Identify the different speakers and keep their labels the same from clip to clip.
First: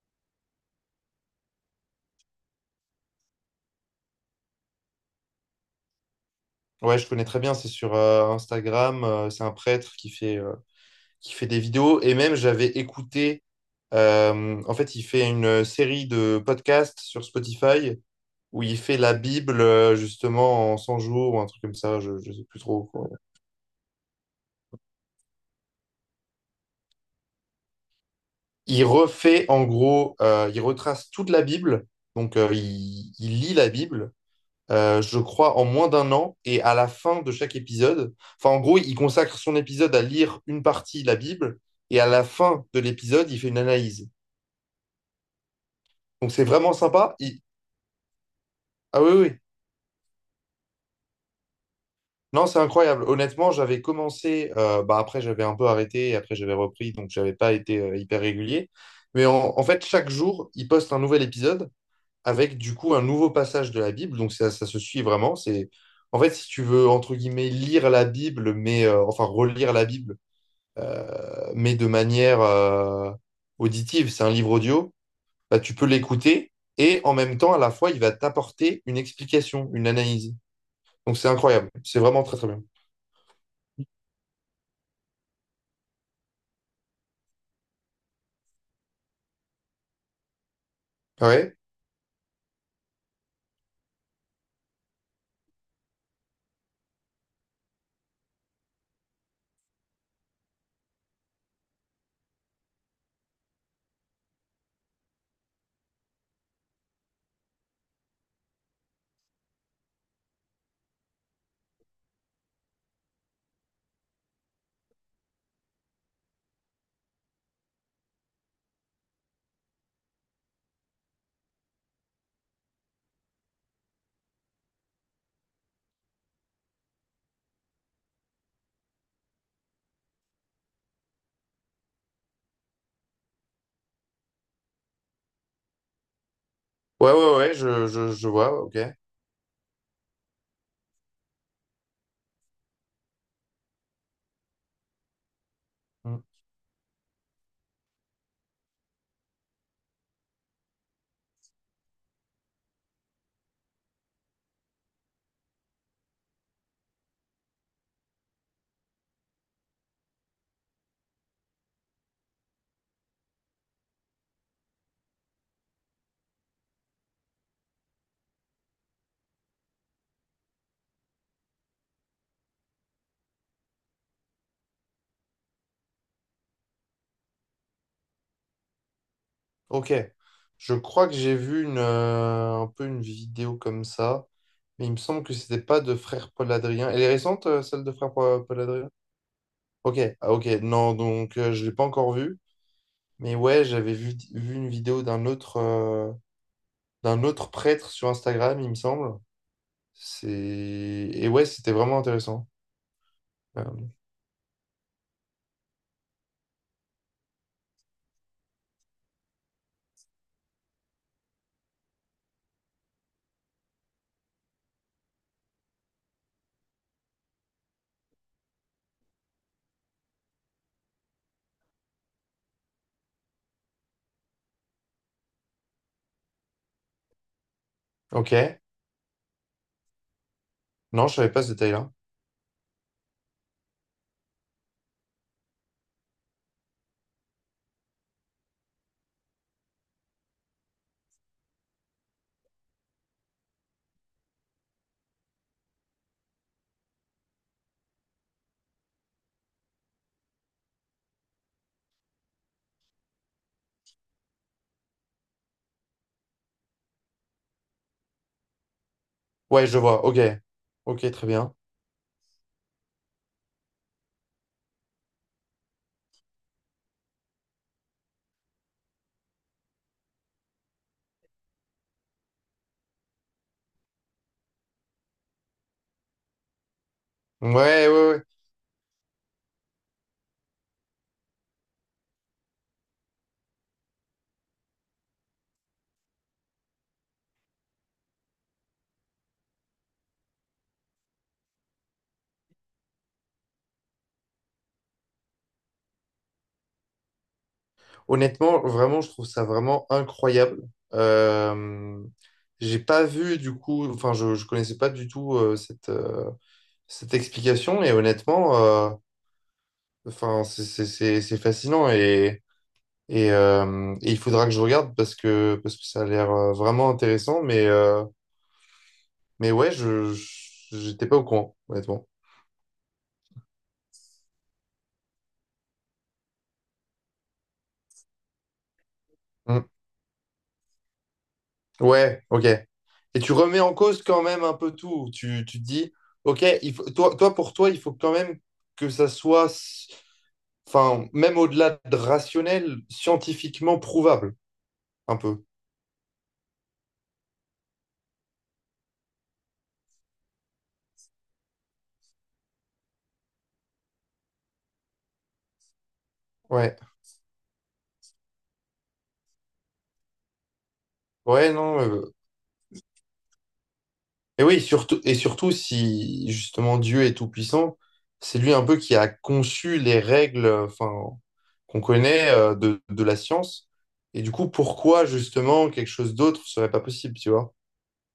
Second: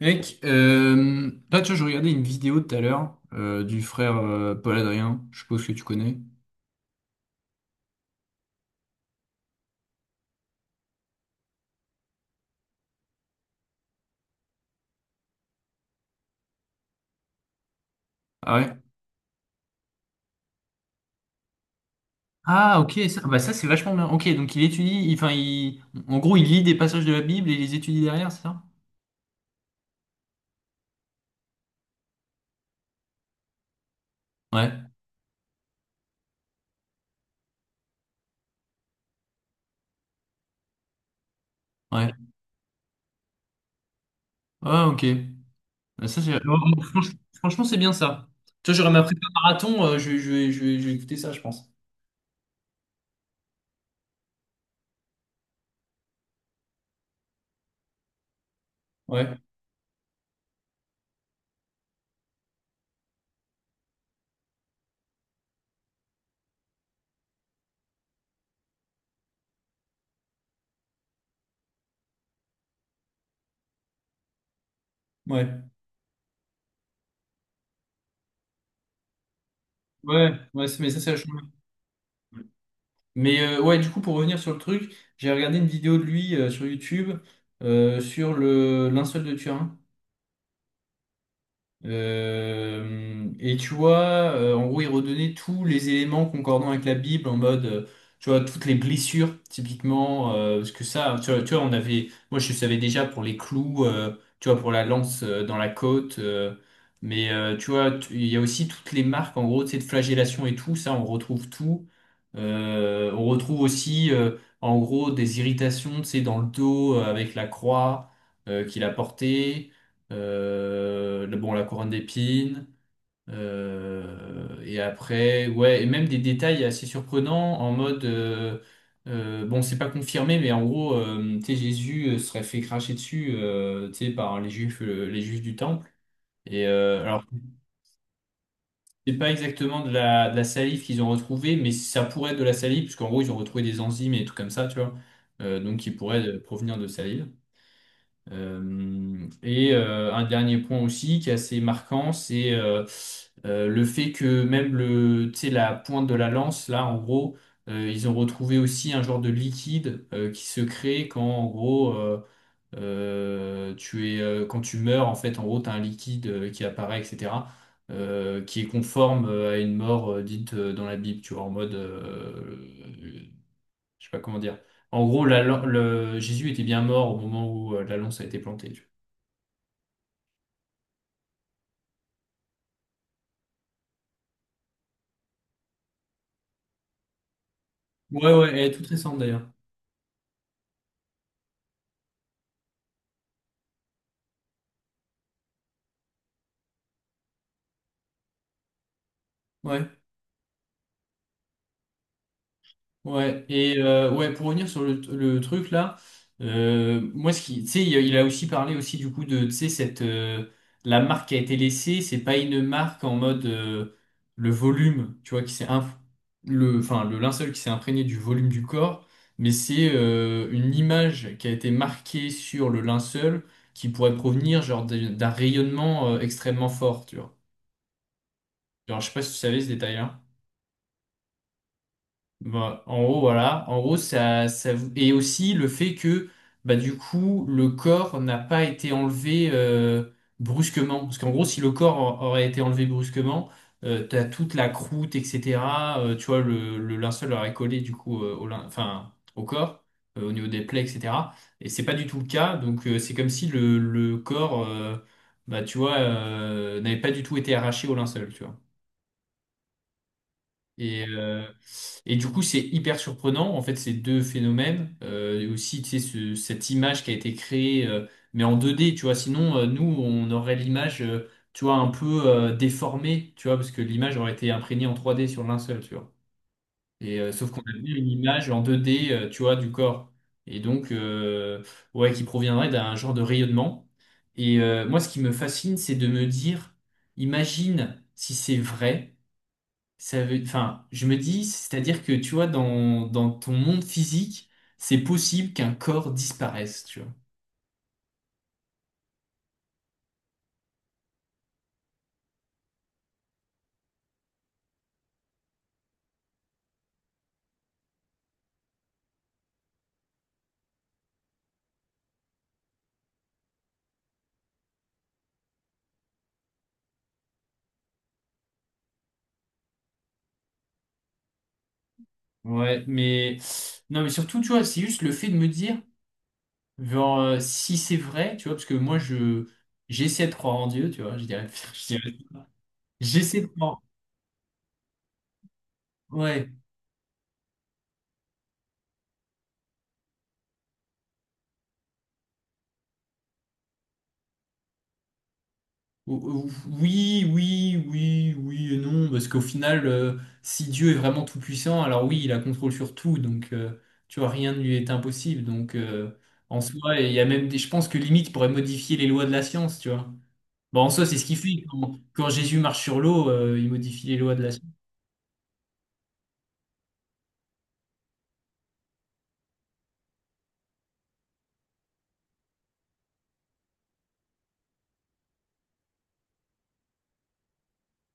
Speaker 1: Mec, là, tu vois, je regardais une vidéo tout à l'heure du frère Paul Adrien. Je suppose que tu connais.
Speaker 2: Ouais, je connais très bien, c'est sur Instagram, c'est un prêtre qui fait des vidéos. Et même, j'avais écouté, en fait, il fait une série de podcasts sur Spotify
Speaker 1: Ah
Speaker 2: où il
Speaker 1: ouais?
Speaker 2: fait la Bible, justement, en 100 jours ou un truc comme ça, je ne sais plus
Speaker 1: Ah,
Speaker 2: trop.
Speaker 1: ok,
Speaker 2: quoi.
Speaker 1: ça, c'est vachement bien. Ok, donc il étudie, enfin, il, en gros, il lit des passages de la Bible et il les étudie derrière, c'est ça?
Speaker 2: Il refait, en gros, il retrace toute la Bible. Donc, il lit la Bible
Speaker 1: Ouais,
Speaker 2: je crois, en moins d'un an. Et à la fin de chaque épisode, enfin, en gros, il consacre son épisode à lire une partie de la Bible. Et à
Speaker 1: ouais.
Speaker 2: la fin de l'épisode, il fait une analyse.
Speaker 1: Ah, ok. Bah, ça,
Speaker 2: Donc,
Speaker 1: c'est-
Speaker 2: c'est
Speaker 1: oh,
Speaker 2: vraiment
Speaker 1: oh, franch-
Speaker 2: sympa.
Speaker 1: franchement, c'est bien ça. Tu vois, j'aurais
Speaker 2: Ah
Speaker 1: ma
Speaker 2: oui,
Speaker 1: prépa
Speaker 2: oui.
Speaker 1: marathon, je vais écouter ça, je pense.
Speaker 2: Non, c'est incroyable. Honnêtement, j'avais commencé, bah, après, j'avais un peu arrêté. Après, j'avais repris. Donc, j'avais pas été hyper régulier. Mais
Speaker 1: Ouais,
Speaker 2: en fait, chaque jour, il poste un nouvel épisode avec, du coup, un nouveau passage de la Bible. Donc, ça se suit vraiment. C'est. En fait, si tu veux, entre guillemets, lire la Bible, mais enfin relire la Bible, mais de manière auditive. C'est un livre audio,
Speaker 1: ouais.
Speaker 2: bah, tu peux l'écouter et en même temps, à la fois, il va t'apporter une explication, une analyse.
Speaker 1: Mais ça, c'est
Speaker 2: Donc c'est
Speaker 1: vachement bien.
Speaker 2: incroyable, c'est vraiment très très bien.
Speaker 1: Mais ouais, du coup, pour revenir sur le truc, j'ai regardé une vidéo de lui sur YouTube sur le linceul de Turin.
Speaker 2: Ah ouais,
Speaker 1: Et tu vois, en gros, il redonnait tous les éléments concordants avec la Bible en mode, tu vois, toutes les blessures, typiquement, parce que ça, tu vois, on avait, moi je savais déjà pour les clous, tu vois, pour la lance dans la côte, tu vois, il y a aussi toutes les marques, en gros, tu sais, de flagellation et tout, ça, on retrouve tout. On retrouve aussi, en gros, des irritations, tu sais, dans le dos avec la croix qu'il a portée, bon, la couronne d'épines, et après, ouais, et même des détails assez surprenants en mode, bon, c'est pas confirmé, mais en gros, tu sais, Jésus serait fait cracher dessus, tu sais, par les juifs du temple. Et
Speaker 2: ouais,
Speaker 1: alors,
Speaker 2: ouais, ouais, je vois, ok.
Speaker 1: c'est pas exactement de la salive qu'ils ont retrouvée, mais ça pourrait être de la salive, puisqu'en gros, ils ont retrouvé des enzymes et des trucs comme ça, tu vois, donc qui
Speaker 2: Mm.
Speaker 1: pourraient provenir de salive. Euh, un dernier point aussi qui est assez marquant, c'est le fait que même le, tu sais, la pointe de la lance, là, en gros, ils ont retrouvé aussi un genre de liquide qui se crée quand, en gros, tu es, quand tu meurs, en fait, en gros, tu as un liquide qui apparaît, etc., qui est conforme à une mort dite dans la Bible, tu vois, en mode, je sais pas comment dire. En gros, Jésus était bien mort au moment où la lance a été plantée, tu vois.
Speaker 2: Ok, je crois que j'ai vu une, un peu une vidéo comme ça, mais il me semble que c'était pas de Frère Paul Adrien. Elle est récente, celle de Frère
Speaker 1: Ouais,
Speaker 2: Paul euh,
Speaker 1: ouais, elle
Speaker 2: Paul
Speaker 1: est toute
Speaker 2: Adrien?
Speaker 1: récente d'ailleurs.
Speaker 2: Ok, ah, ok, non, donc je l'ai pas encore vue, mais ouais, j'avais vu une vidéo d'un autre, d'un autre prêtre sur Instagram, il me semble.
Speaker 1: Ouais,
Speaker 2: C'est... Et ouais, c'était vraiment intéressant.
Speaker 1: ouais. Et
Speaker 2: Euh,
Speaker 1: ouais, pour revenir sur le truc là, moi, ce qui, tu sais, il a aussi parlé aussi du coup de, tu sais, cette, la marque qui a été laissée, c'est pas une marque en mode le volume, tu vois, qui s'est inf- le, enfin, le linceul qui s'est imprégné du volume du corps, mais c'est une image qui a été marquée sur le linceul qui pourrait provenir genre d'un rayonnement extrêmement fort, tu vois.
Speaker 2: ok.
Speaker 1: Genre, je sais pas si tu savais ce détail-là.
Speaker 2: Non, je savais pas ce détail-là.
Speaker 1: Bah, en gros, voilà. En gros, Et aussi le fait que, bah, du coup, le corps n'a pas été enlevé brusquement. Parce qu'en gros, si le corps aurait été enlevé brusquement, t'as toute la croûte, etc., tu vois, le linceul aurait collé, du coup, enfin, au corps, au niveau des plaies, etc. Et c'est pas du tout le cas. Donc, c'est comme si le corps, bah, tu vois, n'avait pas du tout été arraché au linceul, tu vois.
Speaker 2: Ouais, je vois. Ok.
Speaker 1: Et,
Speaker 2: Ok, très
Speaker 1: euh,
Speaker 2: bien.
Speaker 1: et du coup, c'est hyper surprenant, en fait, ces deux phénomènes. Et aussi, tu sais, cette image qui a été créée, mais en 2D, tu vois. Sinon, nous, on aurait l'image, tu vois, un peu déformée, tu vois, parce que l'image aurait été imprégnée en 3D sur le linceul, tu vois. Et sauf
Speaker 2: Ouais,
Speaker 1: qu'on a
Speaker 2: ouais,
Speaker 1: vu une
Speaker 2: ouais.
Speaker 1: image en 2D, tu vois, du corps. Et donc, ouais, qui proviendrait d'un genre de rayonnement. Et moi, ce qui me fascine, c'est de me dire, imagine si c'est vrai. Ça veut, enfin, je me dis, c'est-à-dire que tu vois, dans ton monde physique, c'est possible qu'un corps disparaisse, tu vois.
Speaker 2: Honnêtement, vraiment, je trouve ça vraiment incroyable. Euh, j'ai pas vu du coup, enfin, je connaissais pas du tout cette, cette explication et honnêtement, enfin, c'est fascinant et il faudra que je regarde parce que ça a l'air vraiment intéressant, mais ouais, j'étais pas au courant, honnêtement.
Speaker 1: Ouais, mais non, mais surtout, tu vois, c'est juste le fait de me dire, genre, si c'est vrai, tu vois, parce que moi, je
Speaker 2: Mm.
Speaker 1: j'essaie de croire en Dieu, tu vois, je dirais, je dirais-
Speaker 2: Ouais, ok. Et tu
Speaker 1: j'essaie de
Speaker 2: remets en
Speaker 1: croire,
Speaker 2: cause quand même un peu tout. Tu te dis, ok,
Speaker 1: ouais,
Speaker 2: il faut, toi, pour toi, il faut quand même que ça soit, enfin, même au-delà de rationnel, scientifiquement prouvable, un peu.
Speaker 1: O- o- oui, oui, oui, oui et non, parce qu'au final, si Dieu est vraiment tout-puissant, alors oui, il a contrôle sur tout, donc tu vois, rien ne lui est impossible. Donc en
Speaker 2: Ouais.
Speaker 1: soi, il y a même je pense que limite, il pourrait modifier les lois de la science, tu vois. Bon, en soi, c'est ce qu'il
Speaker 2: Ouais,
Speaker 1: fait.
Speaker 2: non.
Speaker 1: Quand,
Speaker 2: euh,
Speaker 1: quand Jésus marche sur l'eau, il modifie les lois de
Speaker 2: Et
Speaker 1: la
Speaker 2: oui,
Speaker 1: science.
Speaker 2: surtout, et surtout si justement Dieu est tout-puissant, c'est lui un peu qui a conçu les règles enfin, qu'on connaît de la science. Et du coup, pourquoi justement quelque chose d'autre serait pas possible, tu vois?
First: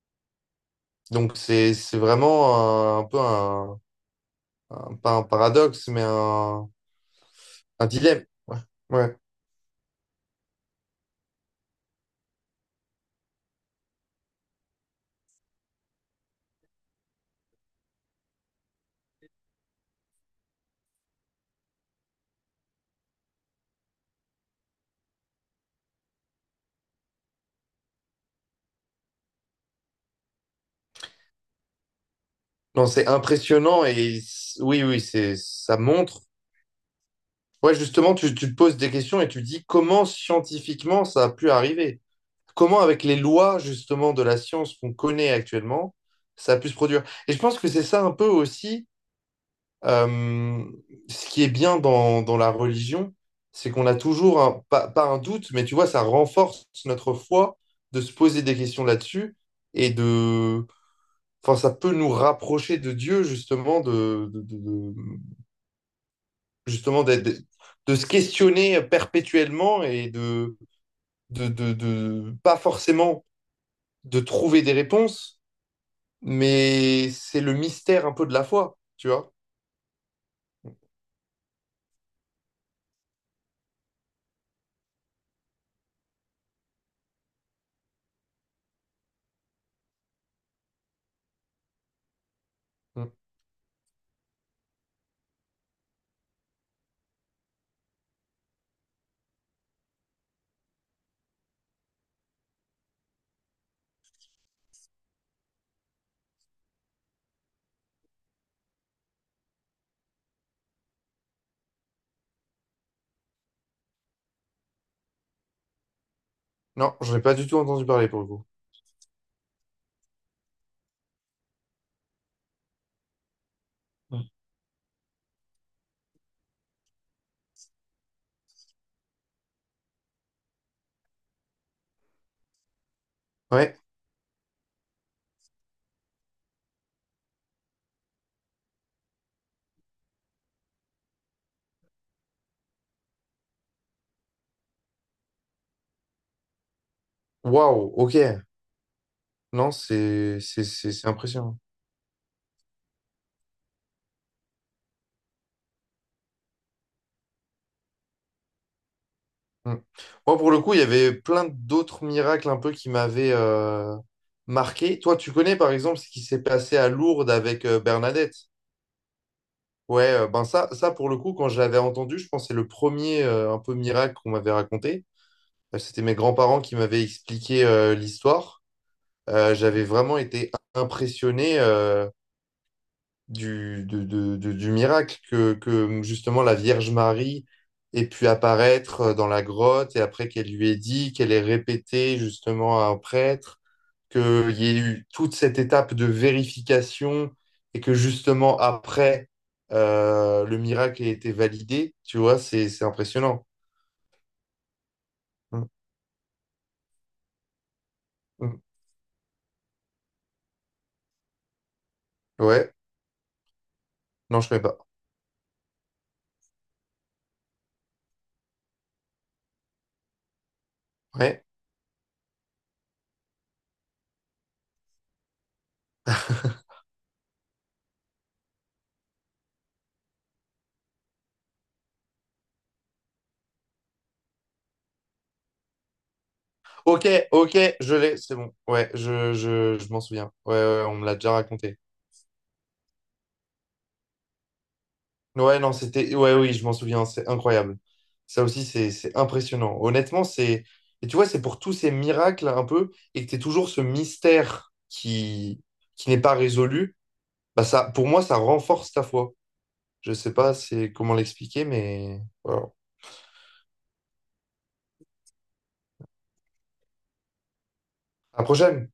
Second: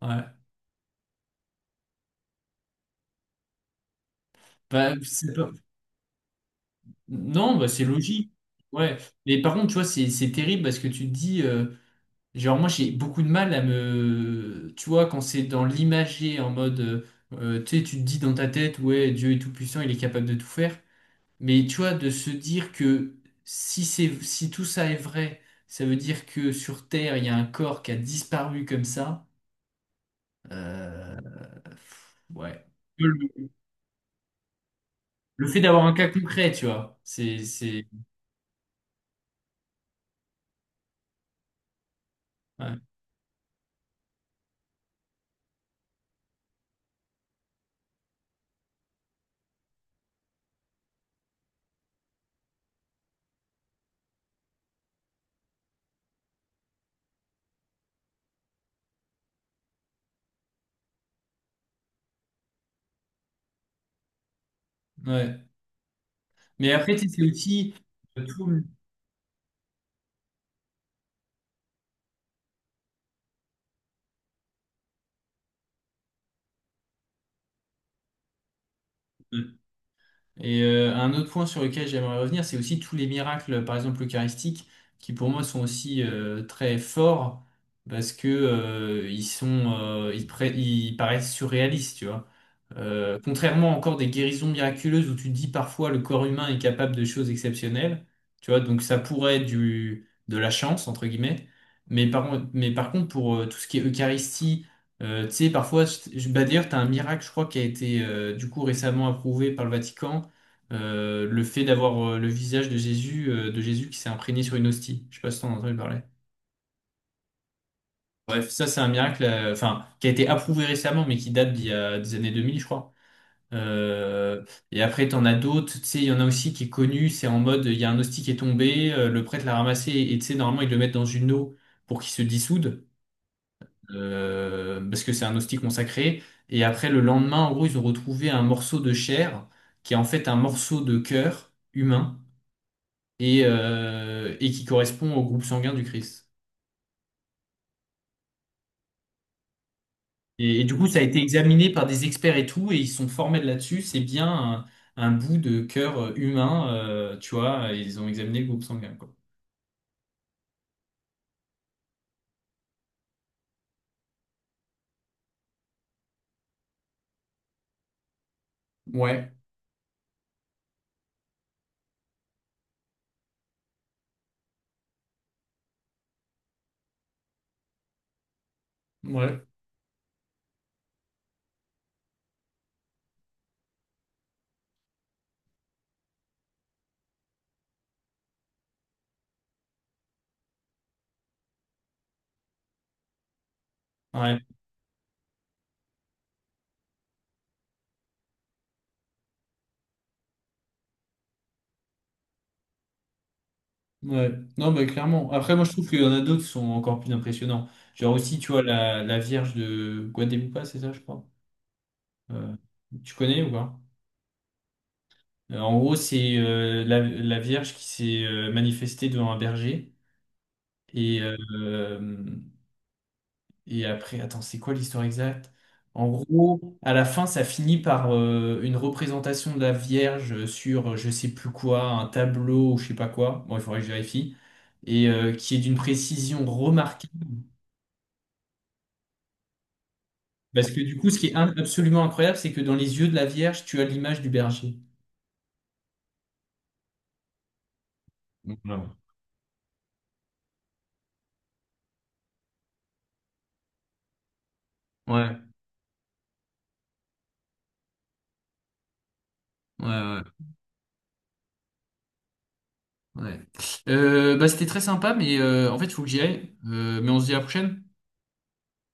Speaker 1: Ouais.
Speaker 2: Donc c'est vraiment un peu un,
Speaker 1: Bah,
Speaker 2: pas un
Speaker 1: c'est pas-
Speaker 2: paradoxe, mais
Speaker 1: Non, bah, c'est
Speaker 2: un dilemme.
Speaker 1: logique.
Speaker 2: Ouais.
Speaker 1: Ouais.
Speaker 2: Ouais.
Speaker 1: Mais par contre, tu vois, c'est terrible parce que tu te dis. Genre, moi, j'ai beaucoup de mal à me. Tu vois, quand c'est dans l'imager, en mode. Tu sais, tu te dis dans ta tête, ouais, Dieu est tout-puissant, il est capable de tout faire. Mais tu vois, de se dire que si c'est, si tout ça est vrai, ça veut dire que sur Terre, il y a un corps qui a disparu comme ça. euh, ouais.
Speaker 2: Non, c'est
Speaker 1: Le,
Speaker 2: impressionnant oui, oui, c'est
Speaker 1: le fait
Speaker 2: ça
Speaker 1: d'avoir un cas
Speaker 2: montre.
Speaker 1: concret, tu vois,
Speaker 2: Ouais, justement, tu te poses des questions et tu dis comment scientifiquement ça a pu arriver.
Speaker 1: ouais.
Speaker 2: Comment avec les lois justement de la science qu'on connaît actuellement, ça a pu se produire. Et je pense que c'est ça un peu aussi euh, ce qui est bien dans la religion, c'est qu'on a toujours, pas, pas un doute, mais tu vois, ça renforce notre foi de se poser des questions là-dessus et de... Enfin, ça peut nous rapprocher de Dieu justement,
Speaker 1: ouais. Mais après,
Speaker 2: justement
Speaker 1: tu sais, c'est aussi.
Speaker 2: de se
Speaker 1: Tout
Speaker 2: questionner perpétuellement et pas forcément de trouver des réponses, mais c'est le mystère un peu de la foi, tu vois.
Speaker 1: euh, Et Un autre point sur lequel j'aimerais revenir, c'est aussi tous les miracles, par exemple eucharistiques, qui pour moi sont aussi très forts parce que ils sont, ils paraissent surréalistes, tu vois.
Speaker 2: Mm.
Speaker 1: Contrairement encore des guérisons miraculeuses où tu te dis parfois le corps humain est capable de choses exceptionnelles, tu vois. Donc ça pourrait être du de la chance entre guillemets, mais par contre pour tout ce qui est Eucharistie, tu sais, parfois, bah d'ailleurs, tu as un miracle, je crois, qui a été du coup récemment approuvé par le Vatican, le fait d'avoir le visage de Jésus qui s'est imprégné sur une hostie. Je sais pas si t'en as entendu parler.
Speaker 2: Non, j'en ai pas du tout entendu parler pour le coup.
Speaker 1: Bref, ça c'est un miracle, enfin, qui a été approuvé récemment, mais qui date d'il y a des années 2000, je crois.
Speaker 2: Mm.
Speaker 1: Euh, et après, t'en as d'autres, tu sais, il y en a aussi qui est connu, c'est en mode, il y a un hostie qui est tombé, le prêtre l'a ramassé, et tu sais, normalement, ils le mettent dans une eau pour qu'il se dissoude,
Speaker 2: Ouais,
Speaker 1: parce que c'est un hostie consacré. Et après, le lendemain, en gros, ils ont retrouvé un morceau de chair, qui est en fait un morceau de cœur humain et, et qui correspond au groupe sanguin du Christ.
Speaker 2: waouh, ok. Non, c'est
Speaker 1: Et
Speaker 2: c'est
Speaker 1: du coup,
Speaker 2: c'est-
Speaker 1: ça a
Speaker 2: c'est
Speaker 1: été
Speaker 2: impressionnant.
Speaker 1: examiné par des experts et tout, et ils se sont formés de là-dessus. C'est bien un bout de cœur humain, tu vois, et ils ont examiné le groupe sanguin, quoi.
Speaker 2: Mm. Moi, pour le coup, il y avait plein d'autres miracles un peu qui m'avaient marqué. Toi, tu connais par exemple ce qui s'est passé à Lourdes avec Bernadette?
Speaker 1: Ouais,
Speaker 2: Ouais, ben ça pour le coup, quand je l'avais entendu, je pense que c'est le premier un peu miracle qu'on m'avait raconté. C'était mes grands-parents qui m'avaient expliqué l'histoire.
Speaker 1: ouais,
Speaker 2: J'avais vraiment été impressionné du, de- du miracle que justement la Vierge Marie ait pu apparaître dans la grotte et après qu'elle lui ait dit, qu'elle ait répété justement à un prêtre,
Speaker 1: ouais,
Speaker 2: qu'il y ait eu toute cette étape de vérification et que justement après le miracle ait été validé, tu vois, c'est impressionnant.
Speaker 1: ouais. Non, mais clairement. Après, moi,
Speaker 2: Mm,
Speaker 1: je trouve qu'il y en a d'autres qui sont encore plus impressionnants. Genre aussi, tu vois,
Speaker 2: mm.
Speaker 1: la Vierge de Guadalupe, c'est ça, je crois. Euh,
Speaker 2: Ouais,
Speaker 1: Tu connais ou pas?
Speaker 2: non, je ne connais pas.
Speaker 1: En gros, c'est la Vierge qui s'est manifestée devant un berger. Et,
Speaker 2: Ouais.
Speaker 1: euh, Et après, attends, c'est quoi l'histoire exacte? En gros, à la fin, ça finit par une représentation de la Vierge sur je sais plus quoi, un tableau ou je sais pas quoi. Bon, il faudrait que je vérifie. Et qui est d'une précision
Speaker 2: Ok,
Speaker 1: remarquable.
Speaker 2: ok, je l'ai, c'est bon. Ouais, je m'en souviens. Ouais, ouais,
Speaker 1: Parce que
Speaker 2: ouais, on
Speaker 1: du
Speaker 2: me
Speaker 1: coup,
Speaker 2: l'a
Speaker 1: ce qui
Speaker 2: déjà
Speaker 1: est in-
Speaker 2: raconté.
Speaker 1: absolument incroyable, c'est que dans les yeux de la Vierge, tu as l'image du berger.
Speaker 2: Ouais, non, c'était. Ouais, oui, je m'en souviens, c'est incroyable. Ça
Speaker 1: Donc,
Speaker 2: aussi, c'est
Speaker 1: non.
Speaker 2: c'est impressionnant. Honnêtement, c'est. Et tu vois, c'est pour tous ces miracles un peu, et que tu toujours ce mystère
Speaker 1: Ouais,
Speaker 2: qui n'est pas résolu. Bah ça, pour moi, ça renforce ta foi.
Speaker 1: ouais,
Speaker 2: Je
Speaker 1: ouais,
Speaker 2: sais pas c'est comment l'expliquer, mais voilà.
Speaker 1: ouais. Bah, c'était très sympa, mais en fait, il faut que j'y aille. Mais on se dit à la prochaine.
Speaker 2: À la prochaine!